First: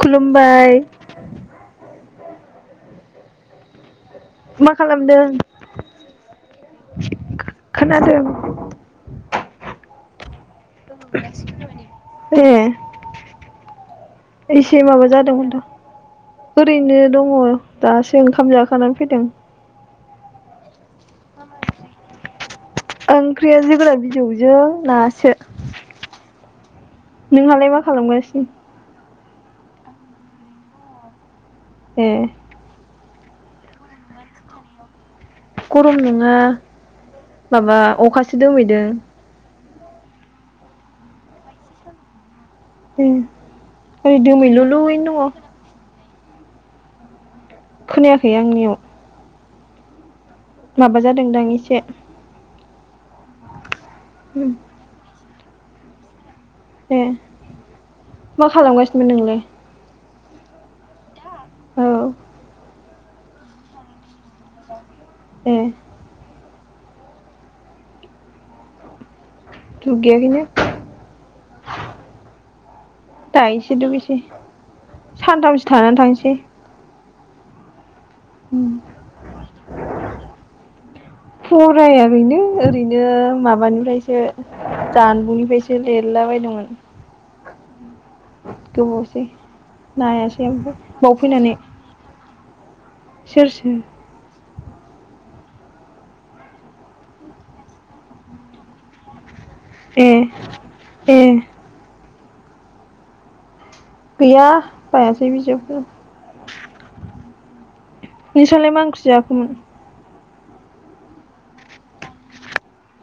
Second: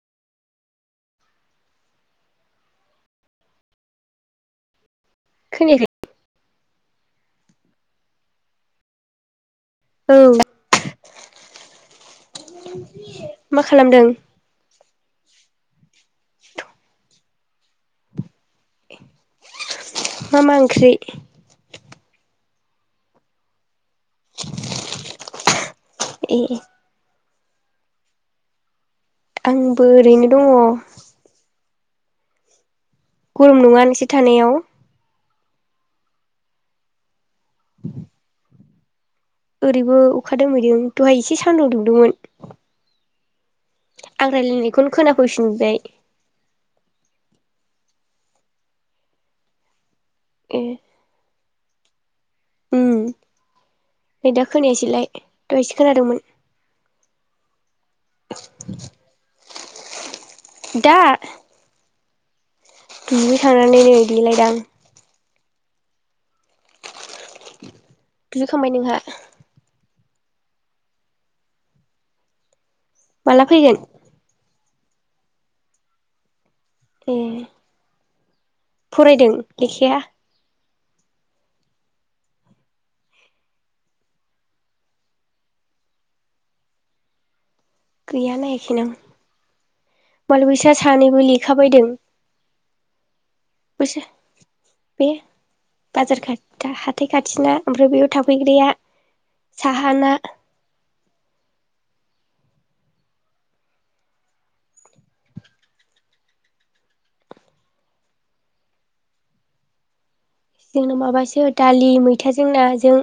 खुलुमबाय। मा खालामदों? खोनायाखै खोनादों। औ ए मा खालामदों एसे माबा जादोंमोन दा। ओरैनो दङ दासो ओंखा खाम जाखांनानै फैदों। मा मा ओंख्रि? ओंख्रिया जोगोनार बिजौजों नासो। ए नोंहालाय मा खालामगासिनो? आंबो ओरैनो दङ। ए गरम नङा नोंसोर थानायाव? गरम नङा। माबा अखासो दोमैदों। [inaudible] ओरैबो अखा दोमैदों दहाय एसे सान्दुं दुंदोंमोन। उम आं रायलायनायखौनो खोनाफैफिनबाय। खोनायाखै आंनियाव। ए माबा जादोंदां एसे से उम नै दा खोनायासैलाय दहायसो खोनादोंमोन। ए मा खालामगासिनोमोन नोंलाय? दा? औ दुगैखांनानै नै देलायदां ए दुगैखांबाय नोंहा? दुगैयाखैनो माला दायोसो फैगोन दुगैसै। सानथामसो थानानै थांसै। ए फरायदों लेखाया? फरायखैनो ओरैनो माबानिफ्रायसो जानबुंनिफ्रायसो लिरलाबायदोंमोन। गैया नायाखैनो आं। गोबावसै नायासै मालाय बैसा ओमफ्राय बाव सानैबो फैनानै लेखा बायदों। सोर सोर? बैसा बे बाजार खाथ हाथाय खाथिना ओमफ्राय बैयाव थाफैग्राया। ए साहाना ए गैया बायासै बिजाबखै बिसोरलाय मानख्रि जायाखैमोन जोंनाव माबासो दालि मैथाजों नाजों।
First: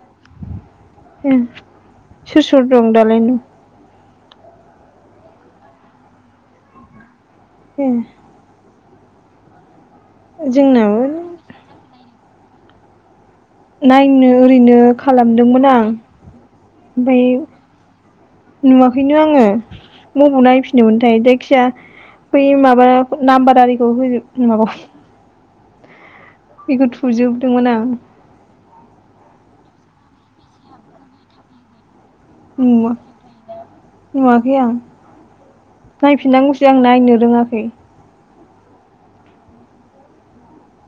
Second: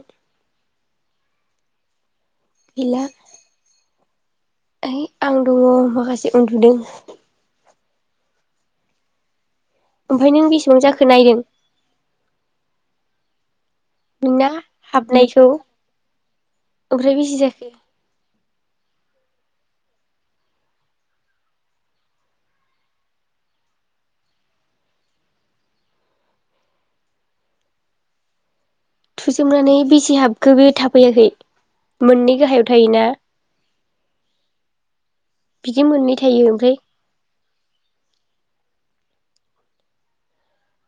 उम सोर सोर दं गैला दालायनो ओइ आं दङ माखासे उन्दुदों। ए ओमफ्राय नों बेसेबां जोंनाबो जाखो नायदों? नायनो नोंना ओरैनो हाबनायखौ खालामदोंमोन आं ओमफ्राय ओमफाय बेसे जाखो नुवाखैनो आङो बबाव नायफिनदोंमोनथाय जायखिया बै माबा नाम्बार आरिखौ होजोब माबा बेखौ थुजोबदोंमोन आं। थुजोबनानै बेसे हाबखो बे थाफैयाखै? मोननै गाहायाव थायोना नवाखै आं बिदि मोननै थायो नायफिननांगौसो ओमफ्राय आं नायनो रोङा [unintelligible]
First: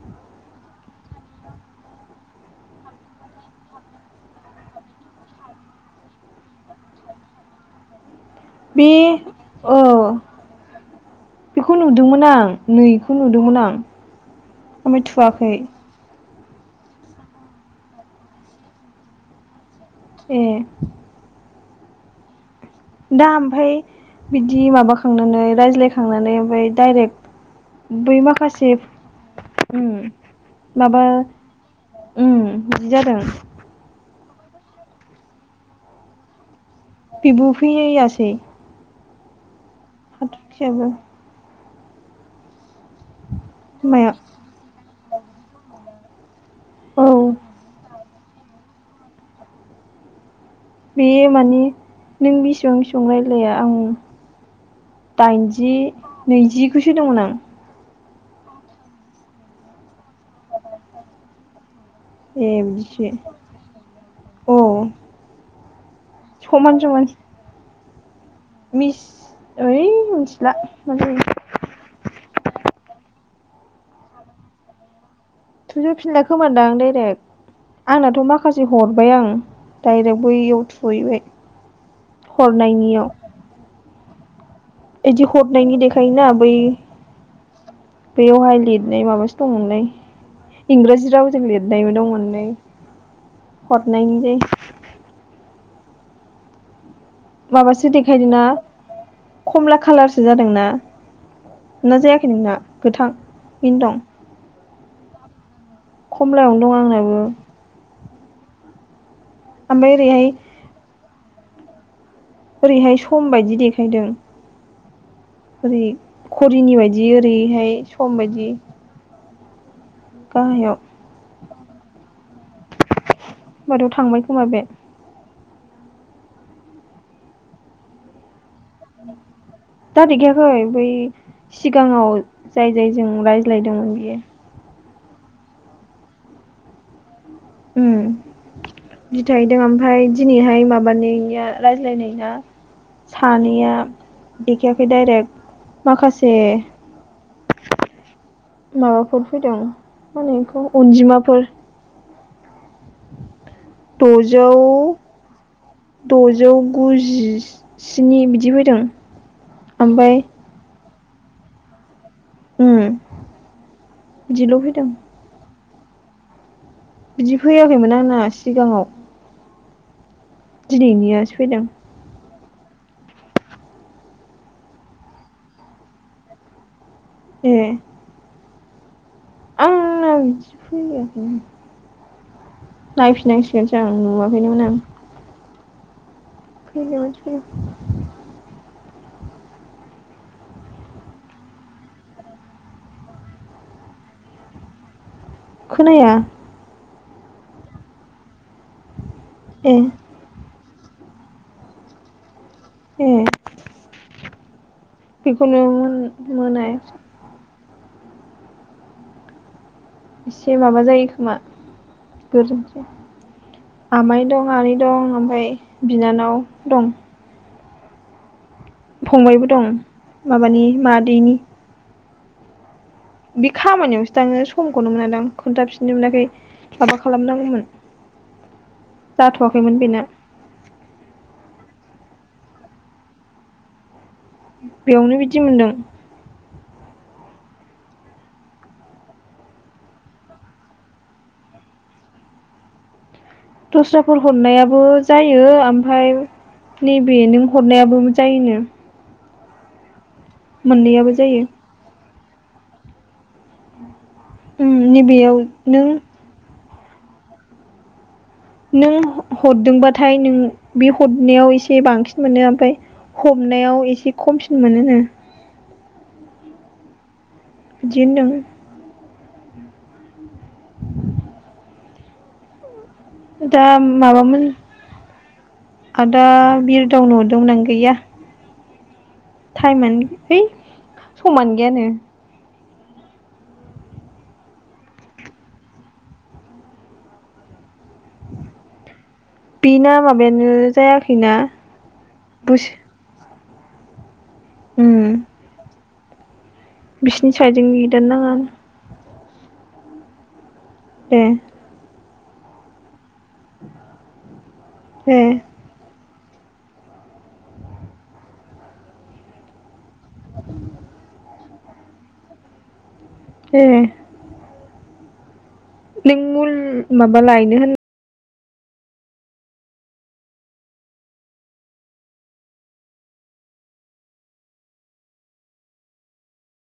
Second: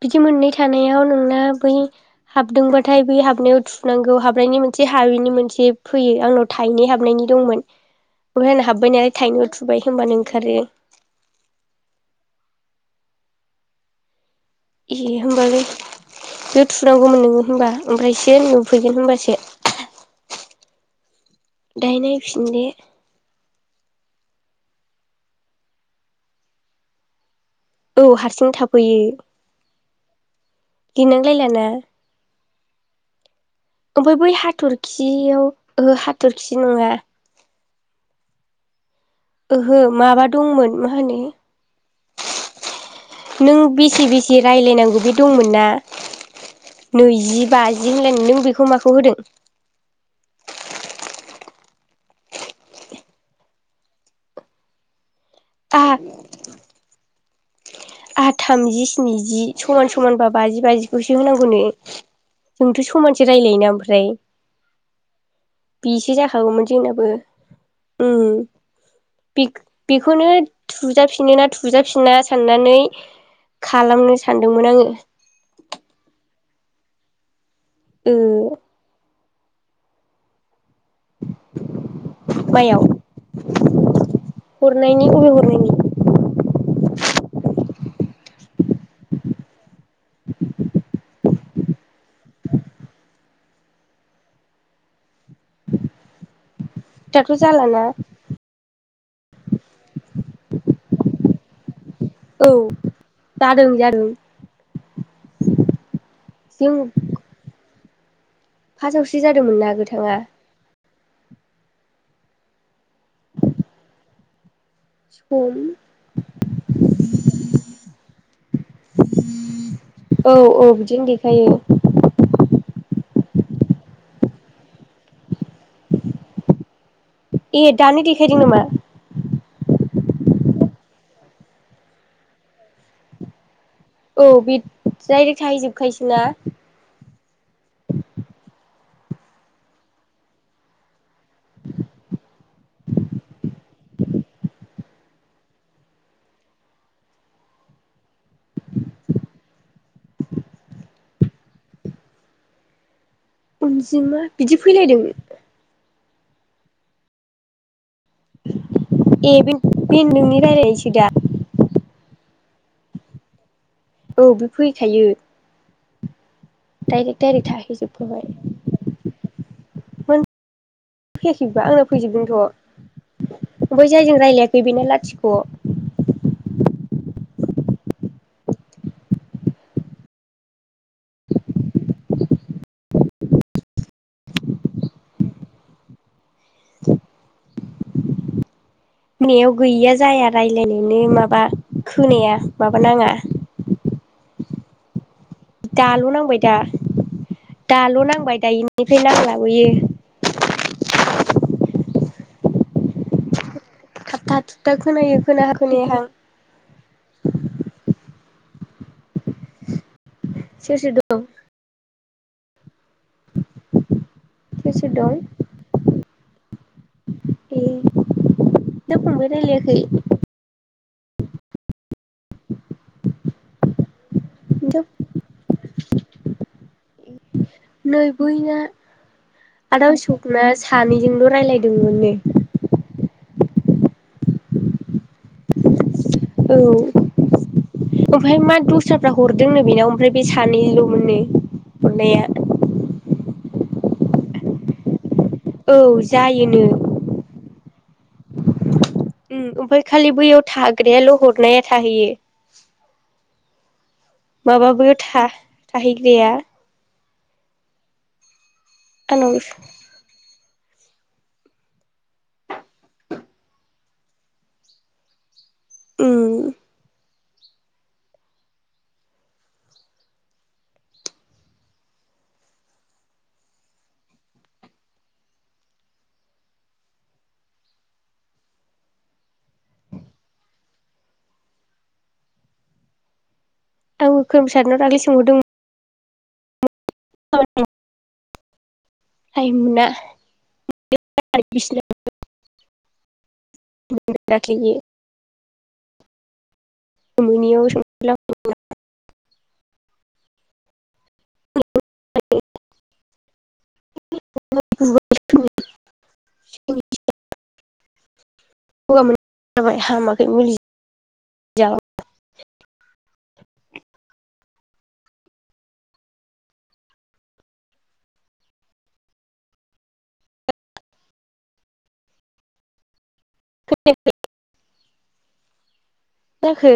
बिदि मोननै थानायाव नोंना बै हाबदोंबाथाय बै हाबनायाव थुनांगौ हाबनायनि मोनसे हाबैनि मोनसे फैयो आंनाव थायनै हाबनायनि दंमोन। ओमफ्राय आंना बे हाब्बाय नालाय थाइनैयाव औ थुबाय होमबानो ओंखारो बेखौ नुदोंमोन आं नै बेखौ नुदोंमोन आं ए ओमफ्राय थुवाखै होमबालाय बेयाव थुनांगौमोन नोङो होनबा ओमफ्रायसो नुफैगोन होनबासो। एह। दायो नायफिन दे। दा ओमफाय बिदि माबाखांनानै रायज्लायखांनानै ओमफाय डायरेक्ट औ बै हारसिं माखासे थाफैयो ओम माबा लिरनांलायलाना ओम इदि जादों ओमफ्राय बै हाथरखियाव ओहो हाथरखि बिदि नङा बेबो फैयासै। ओहो माबा दंमोन, हाथरखियाबो मा होनो? नों बेसे माया बेसे रायज्लायनांगौ बे दंमोन ना? औ नैजि बाजि होनलायनाय नों बेखौ माखौ होदों? बेयो माने नों बेसिबां बेसिबां रायलाया आं दाइनजि आहा नैजिखौसो होदोंमोन आं। आहा थामजि स्निजि समान समानबा बाजि बाजिखौसो होनांगौनो। ए जोंथ' बिदिसो समानसो रायजलायोना ओमफ्राय? औ बिसो जाखागौमोन समान समान जोंनाबो। ओम। मिस बेख ओइ बेखौनो मिथिला माने थुजाफिनो ना थुजाफिना साननानै खालामनो सानदोंमोन आङो। थुजा फिनला खोमादां डाइरेक्ट। ओ आंनाथ' माखासे हरबाय आं। डायरेक्ट बैयाव थु। सयैबाय माइयाव हरनायनियाव। हरनायनि बिदि अबे हरनायनि देखायोना बै बेयावहाय लिरनाय माबासो दंमोनलै इंराजि रावजों लिरनायबो दंमोनलै हरनायनि लै। दाथ' जालाना माबासो देखायदों ना? खमला खालारसो जादोंना? ना जायाखै औ नोंना जादों गोथाङैनो दं जादों खमलायावनो दं आंनाबो फासाव फ्रि जादोंमोन ना ओमफ्राय गोथाङा ओरैहाय ओरैहाय सम बायदि देखायदों सम ओरै घरिनि बायदि ओरैहाय सम बायदि औ औ गाहायाव बिदिनो देखायो होमबाथ थांबाय खोमा बे ए दानि देखायदों नामा दा देखायाखै बै सिगाङाव जाय जाय जों राय सोलायदोंमोन बियो डायरेक्ट थाहैजोबखायोसो ना ओम बिथायदों ओमफाय दिनैहाय माबानायनिया रायज्लायनायना सानैया देखायाखै डाइरेक्ट माखासे माबाफोर फैदों मा होनो बेखौ अनजिमाफोर [inaudible] अनजिमा द'जौ बिदि फैलायदों दजौ गुजि ए बे बे ओमफ्राय नोंनि रायलायसो खैदा उम औ बे बिदिल' फैदों फैखायो डाइरेक्ट बिदि डाइरेक्ट फैयाखैमोन आंना थाहैजोबखाबाय सिगाङाव मोन दिनैनियासो फैदों फैयाखैबा आंना फैजोबदोंथ बै जायजों रायज्लायाखै बेना लाथिख ए आंना बिदि फैयाखै नायफिननांसिगोनसो आं नुवाखैनोमोन आं [unintelligible] नैयाव गैया जाया रायलायनायानो माबा खोनाया माबा नाङा दाल खोनाया नांबाय दा दाल नांबाय दायोनि [unintelligible] लाबोयो ए ए थाबथा थुबथा खोनायो खोनाहां बेखौनो खोनायाहां मोनायासै एसे सोर माबा सोर जायो दं खोमा [inaudible] आमाइ दं सोर आनै सोर दं ओमफाय बिनानाव दं ए नोंथां फंबाय फंबायबो दं रायलायाखै माबानि मा दैनि बे खामानियावसो थाङो नोंथां समखौनो मोनादां खोन्थाफिननो मोनाखै माबा खालामनांगौमोन नै बैना जाथ'वाखैमोन आदा बेना। अशकना सानैजोंल' [unintelligible] ओम बेयावनो बिदि मोनदों? औ ओमफ्राय मा दस्राफ्रा हरदोंनो बेनाव ओमफ्राय बे सानैल'मोननो हरनाया। दस्राफोर हरनायाबो जायो औ ओमफ्राय जायोनो नैबे नों हरनायाबो मो जायो नो उम्म ओमफाइ खालि बैयाव थाग्रायाल' जायो हरनाया थाहैयो। [unintelligible] उम माबा बैयाव था नैबेयाव नों थाहैग्राया नों आंनाव हरदोंबाथाय नों बे हरनायाव एसे बांसिन मोनो ओमफाय हमनायाव एसे खमसिन मोनो नो। उम्म बिदि होनदों। दा माबामोन आदा बिरदाव न'आव दंना गैया? थाइमोन है समानो गैयानो। औ खोरोमसारनाव दाख्लै सोंहरदोंमोन। औ बेना माबायानो जायाखैना आरो बिसिना बोसो दाख्लैयो उम बिसिनि साइडजों मोनियाव संख्रि नेदानो नांङा। दे औ ए स [unintelligible] गगा मोनइ यानो हामाखै मुलि जाबाबो। ए नों मुल माबा लायनो होन खोनायाखै मा जाखो?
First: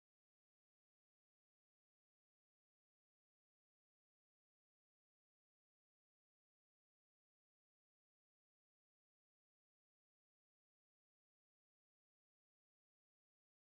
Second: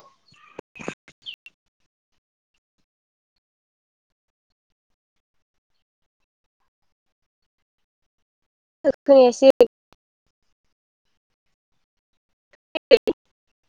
[unintelligible] खोनायासै ह [unintelligible]